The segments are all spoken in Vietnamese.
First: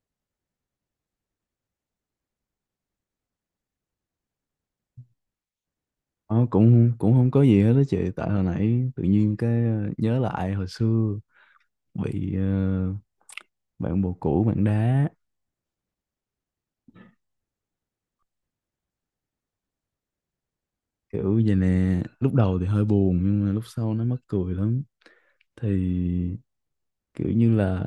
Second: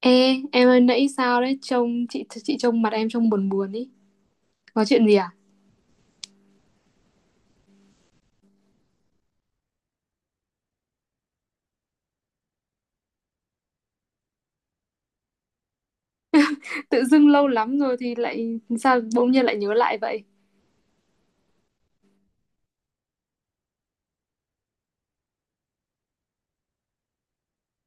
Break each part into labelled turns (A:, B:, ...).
A: Ê, em ơi, nãy sao đấy, trông chị trông mặt em trông buồn buồn ý, có chuyện gì à?
B: Ờ, cũng cũng không có gì hết đó chị. Tại hồi nãy tự nhiên cái nhớ lại hồi xưa bị bạn bồ cũ bạn đá
A: Tự dưng lâu lắm rồi thì lại sao bỗng nhiên lại nhớ lại vậy?
B: kiểu vậy nè. Lúc đầu thì hơi buồn nhưng mà lúc sau nó mắc cười lắm. Thì kiểu như là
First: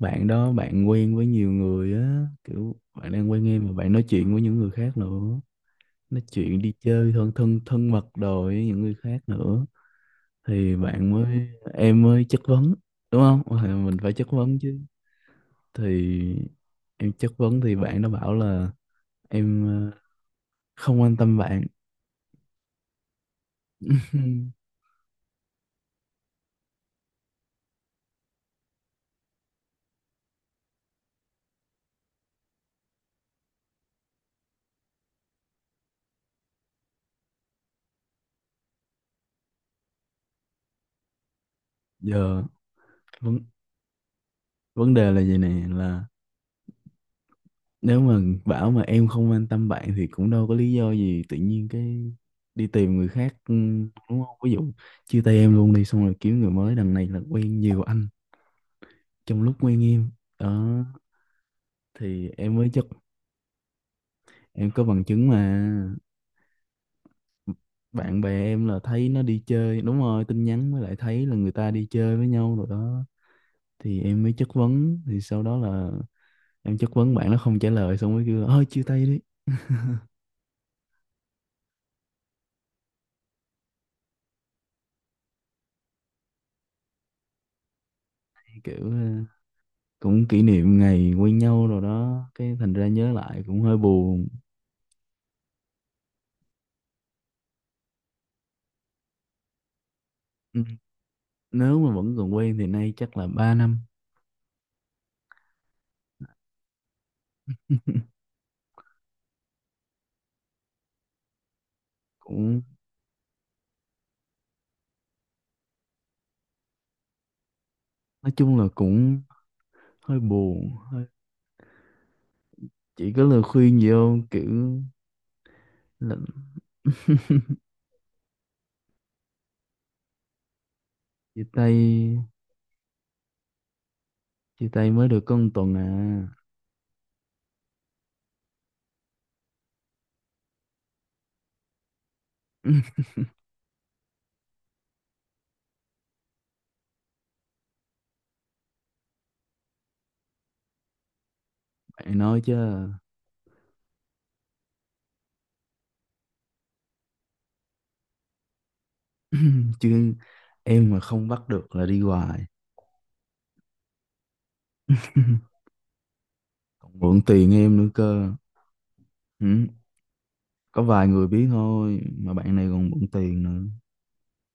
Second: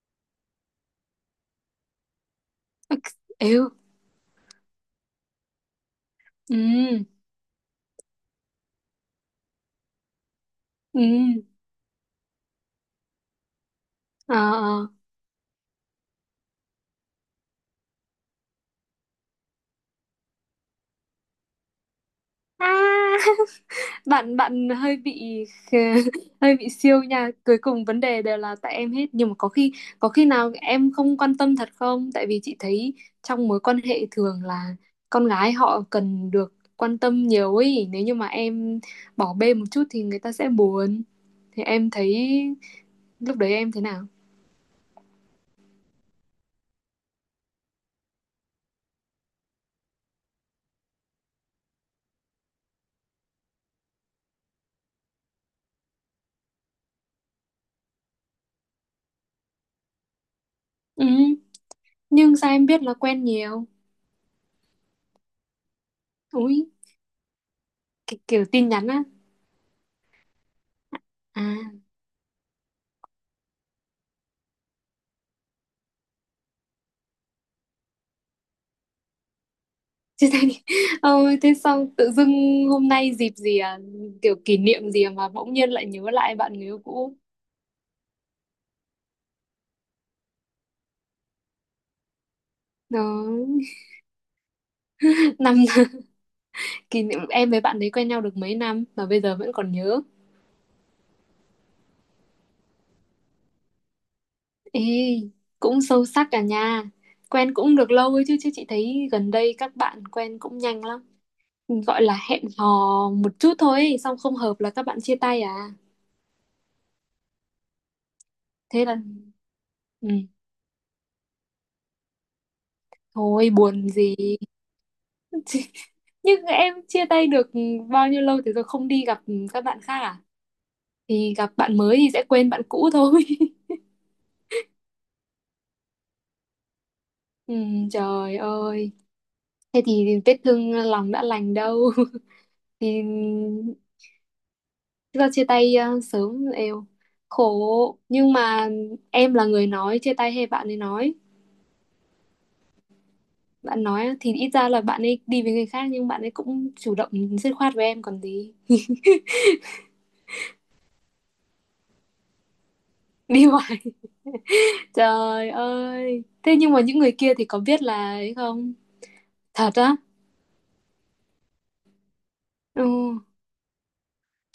B: bạn đó bạn quen với nhiều người á, kiểu bạn đang quen em
A: Êu.
B: mà bạn nói chuyện với những người khác nữa, nói chuyện đi
A: Ừ.
B: chơi thân thân thân mật đồ với những người khác nữa. Thì bạn
A: Ừ.
B: mới em mới chất vấn, đúng không? Thì mình phải chất
A: Ờ.
B: vấn chứ.
A: Ờ.
B: Thì em chất vấn thì bạn nó bảo là em không quan tâm bạn.
A: À. bạn bạn hơi bị, hơi bị siêu nha, cuối cùng vấn đề đều là tại em hết. Nhưng mà có khi, có khi nào em không quan tâm thật không, tại vì chị thấy trong mối quan hệ thường là con gái họ cần được quan tâm nhiều ấy, nếu như mà em bỏ bê một chút thì người ta sẽ buồn. Thì em thấy
B: Giờ
A: lúc
B: vấn
A: đấy em thế nào?
B: vấn đề là vậy nè, là nếu mà bảo mà em không quan tâm bạn thì cũng đâu có lý do gì tự nhiên cái đi tìm người khác, ừ, đúng không? Ví dụ chia tay em luôn đi xong rồi kiếm người mới, đằng này là quen nhiều anh trong lúc quen em đó.
A: Ừ,
B: Thì
A: nhưng sao
B: em
A: em
B: mới
A: biết
B: chất
A: là quen nhiều?
B: em có bằng chứng mà.
A: Úi. Cái
B: Bạn bè
A: kiểu
B: em
A: tin
B: là
A: nhắn á.
B: thấy nó đi chơi, đúng rồi, tin nhắn mới lại thấy là
A: À.
B: người ta đi chơi với nhau rồi đó. Thì em mới chất vấn thì sau đó là em chất vấn bạn nó không trả lời, xong mới kêu ơi chia tay đi.
A: Chia tay. Ôi, thế xong tự dưng hôm nay dịp gì à? Kiểu kỷ niệm gì mà bỗng nhiên lại nhớ lại bạn người yêu cũ.
B: Kiểu cũng kỷ niệm ngày quen nhau rồi đó, cái thành ra
A: Đó.
B: nhớ lại cũng hơi buồn.
A: Năm, kỷ niệm em với bạn ấy quen nhau được mấy năm mà bây giờ vẫn còn nhớ.
B: Ừ, nếu mà vẫn còn quen thì nay chắc là 3 năm.
A: Ê, cũng sâu sắc cả nha. Quen cũng được lâu ấy chứ, chứ chị thấy gần đây các bạn quen cũng nhanh lắm, gọi là hẹn
B: Cũng
A: hò một chút thôi ấy, xong không hợp là các bạn chia tay à.
B: nói chung là
A: Thế là,
B: cũng
A: ừ,
B: hơi buồn hơi, chỉ có lời
A: thôi
B: khuyên
A: buồn
B: gì
A: gì.
B: không kiểu là
A: Nhưng em chia tay được bao nhiêu lâu thì rồi không đi gặp các bạn khác à? Thì
B: chia
A: gặp bạn
B: tay
A: mới thì sẽ quên bạn cũ thôi.
B: chia tay mới được có 1 tuần à.
A: ừ, trời ơi, thế thì vết thương lòng đã lành đâu. thì do chia tay sớm, eo khổ. Nhưng mà em là người nói chia tay hay bạn ấy nói?
B: Bạn nói chứ.
A: Bạn nói á, thì ít ra là bạn ấy đi với người khác nhưng bạn ấy cũng chủ động dứt khoát với em còn gì.
B: Chứ em mà không bắt được là đi hoài.
A: Đi hoài, trời ơi. Thế nhưng mà
B: Còn
A: những người
B: mượn
A: kia thì
B: tiền
A: có
B: em
A: biết
B: nữa
A: là
B: cơ.
A: ấy không?
B: Ừ.
A: Thật á?
B: Có vài người biết thôi, mà bạn này
A: Ừ.
B: còn bận tiền nữa.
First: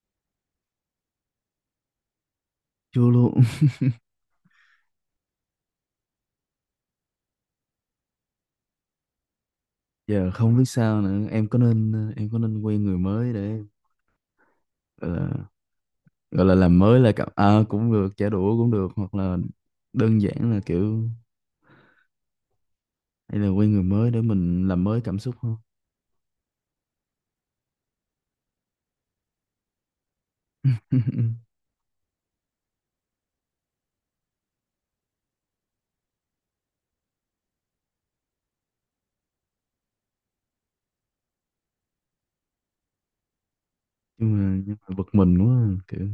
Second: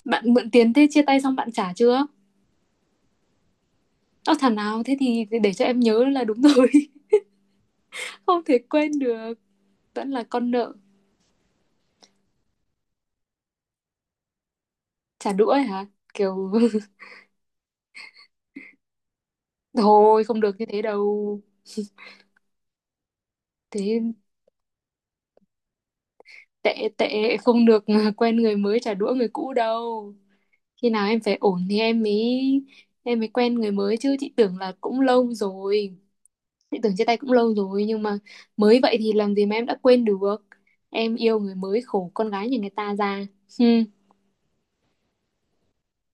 A: Bạn mượn tiền, thế chia tay xong bạn trả chưa?
B: Chưa luôn.
A: Ơ, thằng nào thế thì để cho em nhớ là đúng rồi, không thể quên được, vẫn là
B: Giờ
A: con
B: không biết
A: nợ.
B: sao nữa, em có nên em có nên quen người mới để gọi
A: Trả
B: là,
A: đũa ấy hả?
B: gọi
A: Kiểu,
B: là làm mới lại cảm à, cũng được, trả đũa cũng được, hoặc là đơn
A: thôi không
B: giản
A: được
B: là
A: như thế
B: kiểu
A: đâu.
B: hay là quen người
A: Thế
B: mới để mình làm mới cảm xúc không?
A: tệ, tệ không được, quen người mới trả đũa người cũ đâu. Khi nào em phải ổn thì em mới quen người mới chứ. Chị tưởng là cũng lâu rồi, chị tưởng chia tay cũng lâu rồi, nhưng mà mới vậy thì làm gì mà em đã quên được. Em yêu người mới khổ con gái nhà người ta ra. Hmm.
B: Nhưng mà bực mình quá à, kiểu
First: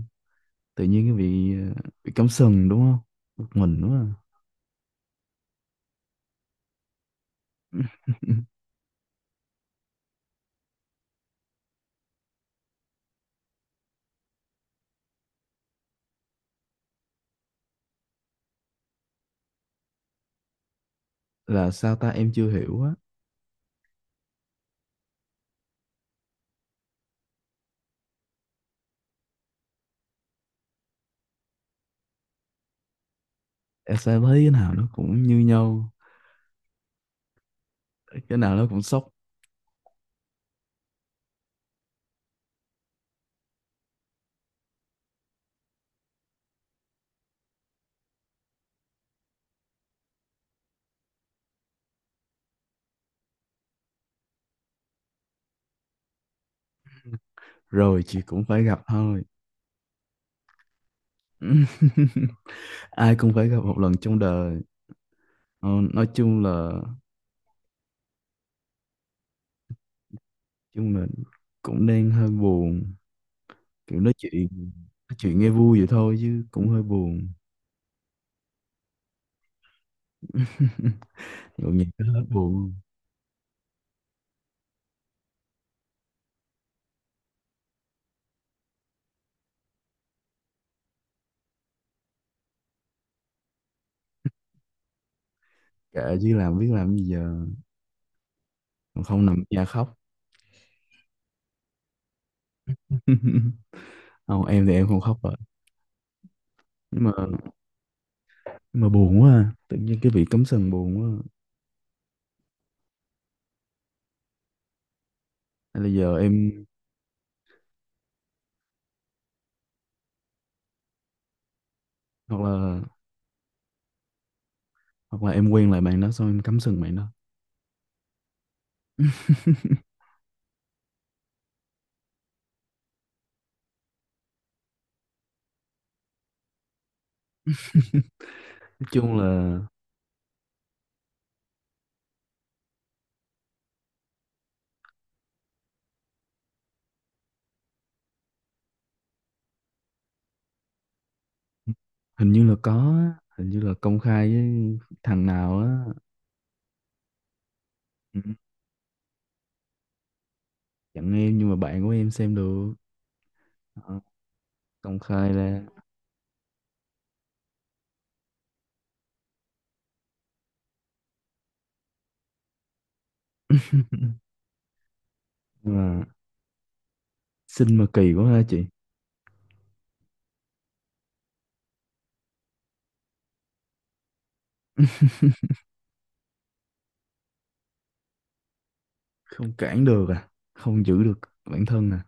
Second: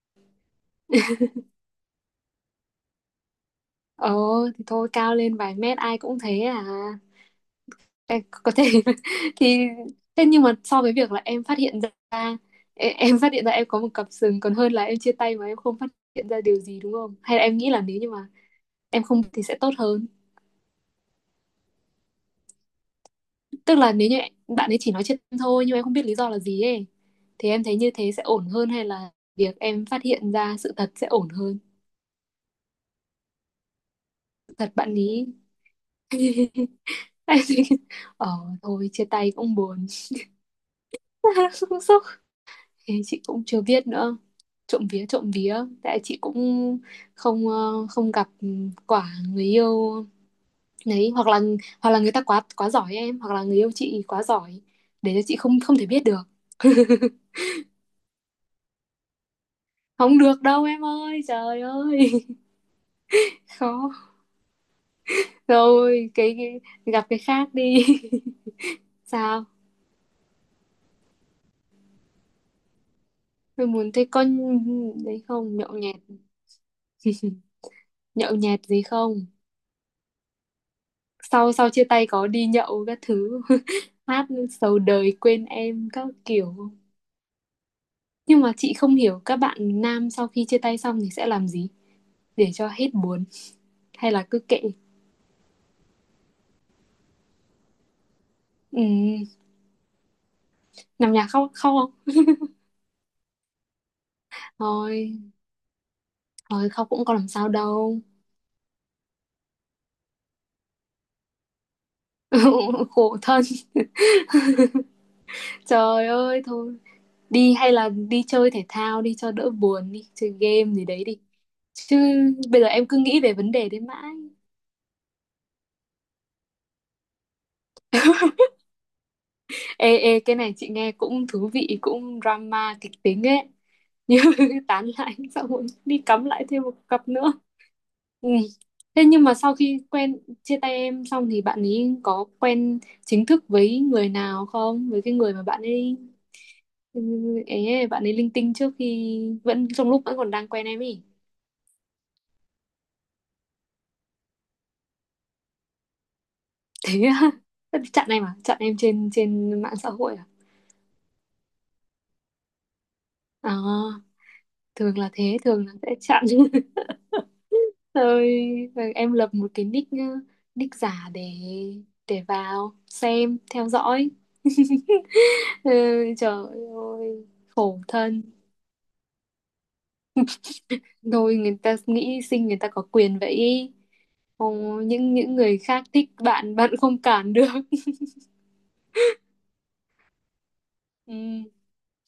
B: tự nhiên cái bị bị cắm sừng, đúng không? Bực mình quá
A: Ờ,
B: à.
A: thì thôi, cao lên vài mét ai cũng thế à. Em có thể, thì thế nhưng mà so với việc là em phát hiện ra, em phát hiện ra em có một cặp sừng còn hơn là em chia tay mà em không phát hiện ra điều gì, đúng không? Hay là em nghĩ là nếu như mà em không thì sẽ tốt hơn?
B: Là sao ta, em chưa hiểu á.
A: Tức là nếu như bạn ấy chỉ nói trên thôi nhưng em không biết lý do là gì ấy, thì em thấy như thế sẽ ổn hơn hay là việc em phát hiện ra sự thật sẽ ổn hơn?
B: Em sẽ thấy cái
A: Sự thật
B: nào nó
A: bạn
B: cũng
A: ý.
B: như nhau,
A: em thấy, ờ,
B: cái nào nó cũng
A: thôi chia
B: sốc.
A: tay cũng buồn, cũng sốc. Thế chị cũng chưa biết nữa, trộm vía, trộm vía, tại chị cũng không gặp quả người yêu đấy, hoặc là, hoặc là người ta quá, quá giỏi em, hoặc là người yêu chị quá giỏi để cho chị không không thể biết được.
B: Rồi chị cũng phải gặp thôi.
A: Không được đâu em ơi, trời ơi,
B: Ai cũng phải gặp
A: khó.
B: một lần trong đời. Ờ, nói
A: Rồi
B: chung là
A: cái gặp cái khác đi. Sao?
B: chung là cũng đang hơi buồn,
A: Tôi muốn
B: kiểu
A: thấy con
B: nói
A: đấy
B: chuyện nghe
A: không
B: vui
A: nhậu
B: vậy
A: nhẹt,
B: thôi chứ cũng hơi buồn.
A: nhậu nhẹt gì không? Sau, sau
B: Nhộn
A: chia
B: nhịp
A: tay
B: hết
A: có đi
B: buồn.
A: nhậu các thứ, hát sầu đời quên em các kiểu, không? Nhưng mà chị không hiểu các bạn nam sau khi chia tay xong thì sẽ làm gì để cho hết buồn, hay là cứ kệ?
B: Kệ chứ làm biết làm gì giờ. Còn không
A: Ừ,
B: nằm ở nhà khóc.
A: nằm nhà khóc, khóc không?
B: Không, em thì em không khóc
A: Thôi,
B: rồi.
A: thôi khóc
B: nhưng
A: cũng
B: mà
A: có làm sao đâu.
B: nhưng mà buồn quá à, tự nhiên cái bị cắm sừng buồn quá à.
A: Khổ thân.
B: Hay là
A: Trời
B: giờ
A: ơi,
B: em
A: thôi đi, hay là đi chơi thể thao đi cho đỡ buồn, đi chơi game gì đấy đi chứ
B: hoặc
A: bây giờ
B: là
A: em cứ nghĩ về vấn đề đấy mãi.
B: hoặc là em quen lại bạn đó xong em cắm sừng bạn đó.
A: ê ê, cái này chị nghe cũng thú vị, cũng drama, kịch tính ấy, như tán lại xong rồi đi cắm lại thêm một cặp nữa. Ừ.
B: Nói
A: Thế
B: chung
A: nhưng mà sau
B: là
A: khi quen chia tay em xong thì bạn ấy có quen chính thức với người nào không, với cái người mà bạn ấy, ừ, ấy, bạn ấy linh tinh trước khi, vẫn trong lúc vẫn còn đang quen em ấy?
B: hình như là có á, hình như là công khai với thằng nào á.
A: Thế á? chặn
B: Ừ,
A: em à, chặn em trên, trên mạng xã hội à?
B: chẳng em, nhưng mà bạn của em xem được. Ờ,
A: À,
B: công
A: thường là
B: khai
A: thế,
B: ra.
A: thường là sẽ chặn. rồi, rồi em lập một cái nick, nick giả để vào xem theo dõi. Ừ,
B: Nhưng mà
A: trời ơi,
B: xinh
A: khổ
B: mà kỳ
A: thân.
B: quá ha chị.
A: Thôi, người ta nghĩ sinh người ta có quyền vậy ý. Ồ, những người khác thích bạn, bạn không cản được.
B: Không cản được à, không giữ được
A: ừ,
B: bản thân à.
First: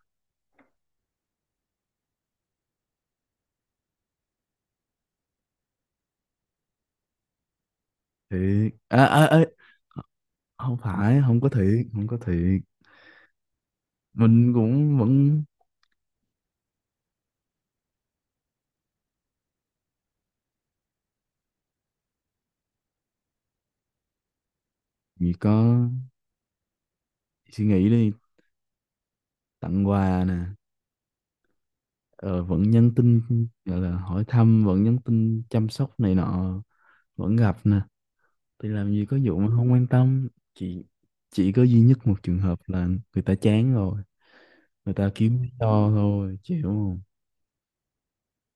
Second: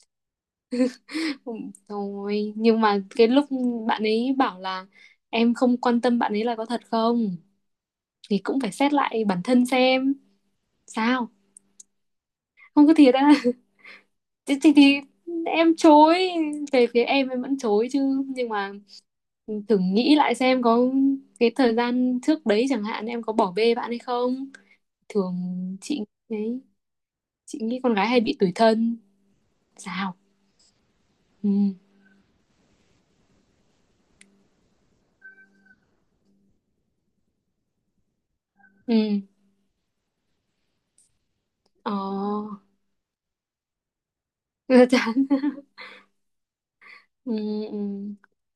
A: thôi nhưng mà cái lúc bạn ấy bảo là em không quan tâm bạn ấy là có thật không? Thì cũng
B: Thiệt
A: phải xét
B: à,
A: lại
B: à,
A: bản
B: à,
A: thân xem
B: không phải,
A: sao.
B: không có thiệt, không có thiệt.
A: Không có thiệt á?
B: Mình
A: thì,
B: cũng
A: thì,
B: vẫn
A: em chối. Về phía em vẫn chối chứ, nhưng mà thử nghĩ lại xem có, cái thời gian trước đấy chẳng hạn em có bỏ bê bạn hay không.
B: chỉ
A: Thường
B: có
A: chị đấy, chị
B: suy
A: nghĩ
B: nghĩ
A: con gái
B: đi,
A: hay bị tủi thân.
B: tặng
A: Sao?
B: quà nè,
A: Ừ.
B: ờ, vẫn nhắn tin gọi là hỏi thăm, vẫn nhắn tin chăm sóc này nọ, vẫn gặp nè. Thì làm
A: Ừ.
B: gì có vụ mà không quan tâm. Chỉ chỉ có duy
A: Ờ.
B: nhất một trường hợp là người ta chán rồi, người ta
A: chán.
B: kiếm lý do thôi, chịu không?
A: Ừ, ừ.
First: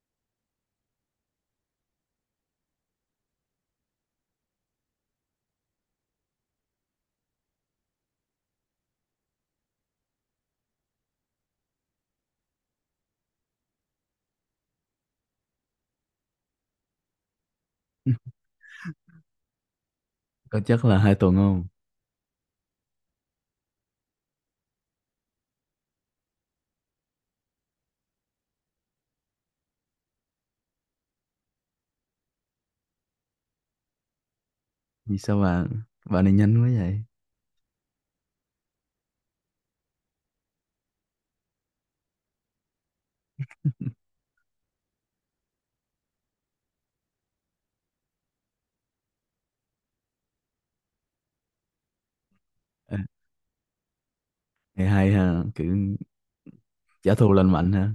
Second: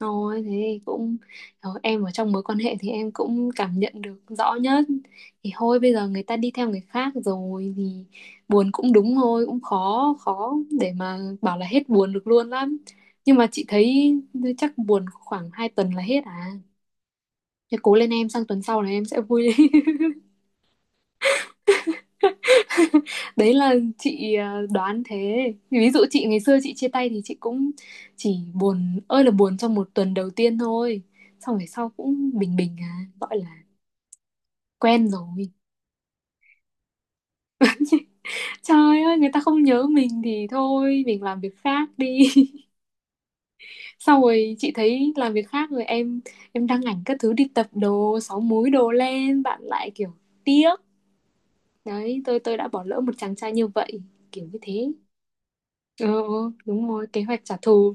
A: Thôi thế thì cũng, ờ, em ở trong mối quan hệ thì em cũng cảm nhận được rõ nhất. Thì thôi bây giờ người ta đi theo người khác rồi thì buồn cũng đúng thôi, cũng khó, khó để mà bảo là hết buồn được luôn lắm. Nhưng mà chị thấy chắc buồn khoảng 2 tuần là hết à, thế cố lên em, sang tuần sau là em sẽ vui lên.
B: Có chắc là 2 tuần không?
A: đấy là chị, đoán thế. Ví dụ chị ngày xưa chị chia tay thì chị cũng chỉ buồn ơi là buồn trong một tuần đầu tiên thôi, xong về sau cũng bình bình à, gọi là quen
B: Vì sao
A: rồi.
B: bạn bạn này nhanh quá vậy?
A: Trời ơi, người ta không nhớ mình thì thôi mình làm việc khác đi. sau rồi chị thấy làm việc khác rồi, em đăng ảnh các thứ đi tập đồ, sáu múi đồ lên, bạn lại kiểu tiếc đấy, tôi đã bỏ
B: À,
A: lỡ một chàng trai như vậy, kiểu như
B: hay,
A: thế.
B: hay ha kiểu
A: Ờ ờ, đúng rồi,
B: trả
A: kế
B: thù
A: hoạch
B: lành
A: trả
B: mạnh ha.
A: thù.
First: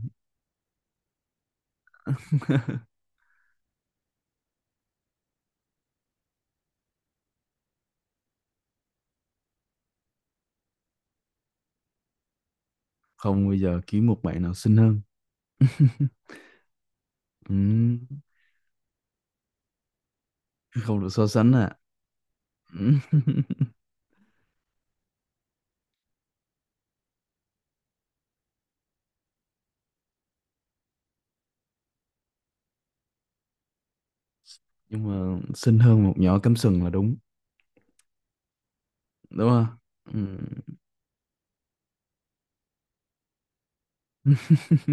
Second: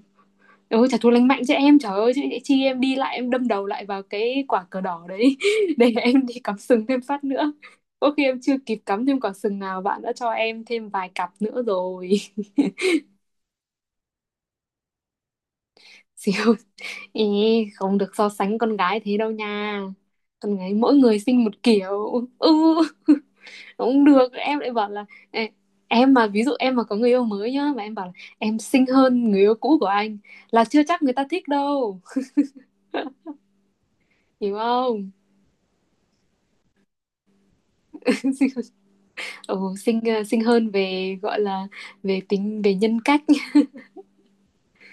A: Ừ, trả thù lành mạnh chứ em, trời ơi, chứ chi em đi lại em đâm đầu lại vào cái quả cờ đỏ đấy để em đi cắm sừng thêm phát nữa, có khi em chưa kịp cắm thêm quả sừng nào bạn đã cho em thêm vài cặp nữa rồi.
B: Không, bây giờ kiếm một bạn nào xinh hơn.
A: xíu, ý, không
B: Ừm,
A: được so sánh con gái thế đâu nha, con gái mỗi
B: không được
A: người
B: so
A: sinh một
B: sánh à.
A: kiểu. Ừ,
B: Ừm,
A: không được, em lại bảo là, "Ê, em mà ví dụ em mà có người yêu mới nhá mà em bảo là em xinh hơn người yêu cũ của anh là chưa chắc người ta thích đâu, hiểu
B: nhưng
A: không?"
B: mà xinh hơn một nhỏ cắm sừng là đúng, đúng
A: Ừ,
B: không?
A: xinh ờ,
B: Ừm.
A: xinh hơn về, gọi là, về tính, về nhân cách,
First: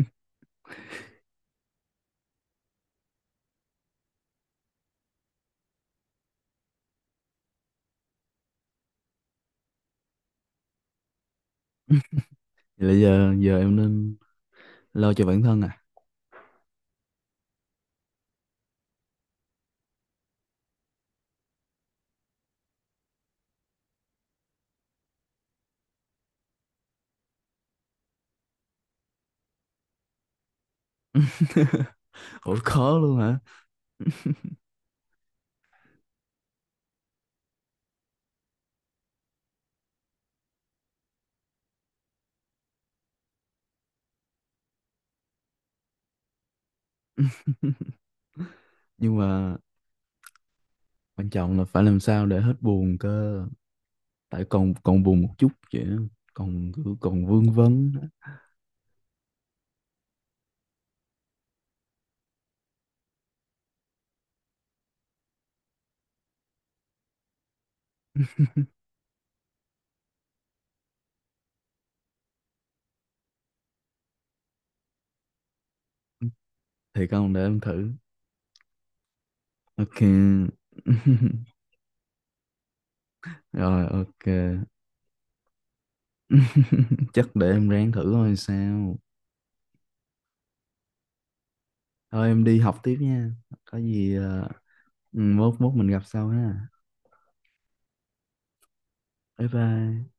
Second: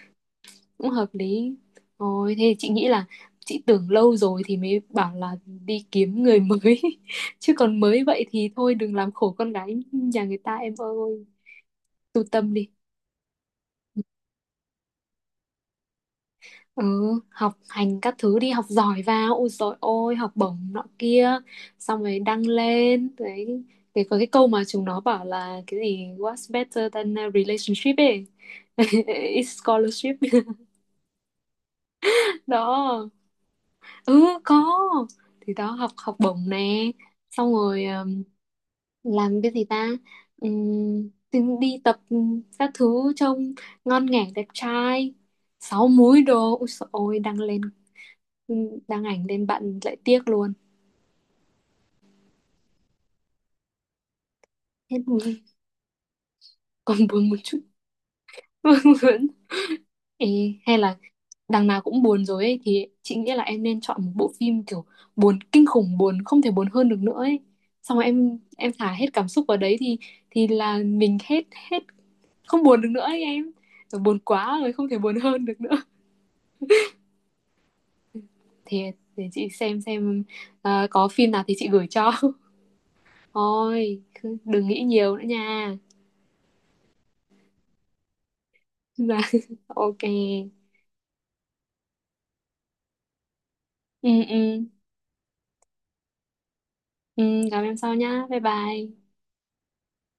A: cũng hợp lý. Ôi thế thì chị nghĩ là, chị tưởng lâu rồi thì mới bảo là đi kiếm người mới, chứ còn mới vậy thì thôi đừng làm khổ con gái nhà người ta em ơi, tu tâm đi.
B: Vậy là giờ giờ em nên lo cho bản thân à.
A: Ừ, học hành các thứ đi, học giỏi vào, ôi dồi ôi, học bổng nọ kia, xong rồi đăng lên đấy. Cái có cái câu mà chúng nó bảo là cái gì what's better than a relationship ấy, is scholarship.
B: Ủa khó
A: Đó.
B: luôn hả?
A: Ừ, có. Thì đó, học, học bổng nè, xong rồi làm cái gì ta. Thì đi tập các thứ trông ngon nghẻ, đẹp trai, sáu múi đồ, ôi dồi ôi đăng lên, đăng
B: Nhưng
A: ảnh lên
B: mà
A: bạn lại tiếc luôn.
B: quan trọng là phải làm sao để hết buồn cơ, tại còn
A: Hết
B: còn
A: buồn,
B: buồn một chút vậy á, còn cứ
A: còn
B: còn
A: buồn một
B: vương
A: chút,
B: vấn á.
A: buồn. Ê, hay là đằng nào cũng buồn rồi ấy thì chị nghĩ là em nên chọn một bộ phim kiểu buồn kinh khủng, buồn không thể buồn hơn được nữa ấy, xong rồi em thả hết cảm xúc vào đấy thì là mình hết, hết, không buồn được nữa ấy em. Rồi buồn quá rồi không thể buồn hơn được nữa
B: Thì con để em thử.
A: thì, để chị xem
B: Ok.
A: xem. Có phim nào thì chị gửi cho.
B: Rồi
A: thôi
B: ok.
A: cứ đừng nghĩ nhiều nữa nha.
B: Chắc để em ráng thử thôi sao.
A: Dạ, ok.
B: Thôi em đi học tiếp nha, có
A: Ừ,
B: gì
A: ừ.
B: ừ, mốt mốt mình gặp sau ha.
A: Ừ, gặp em sau nhá, bye bye.
B: Bye bye.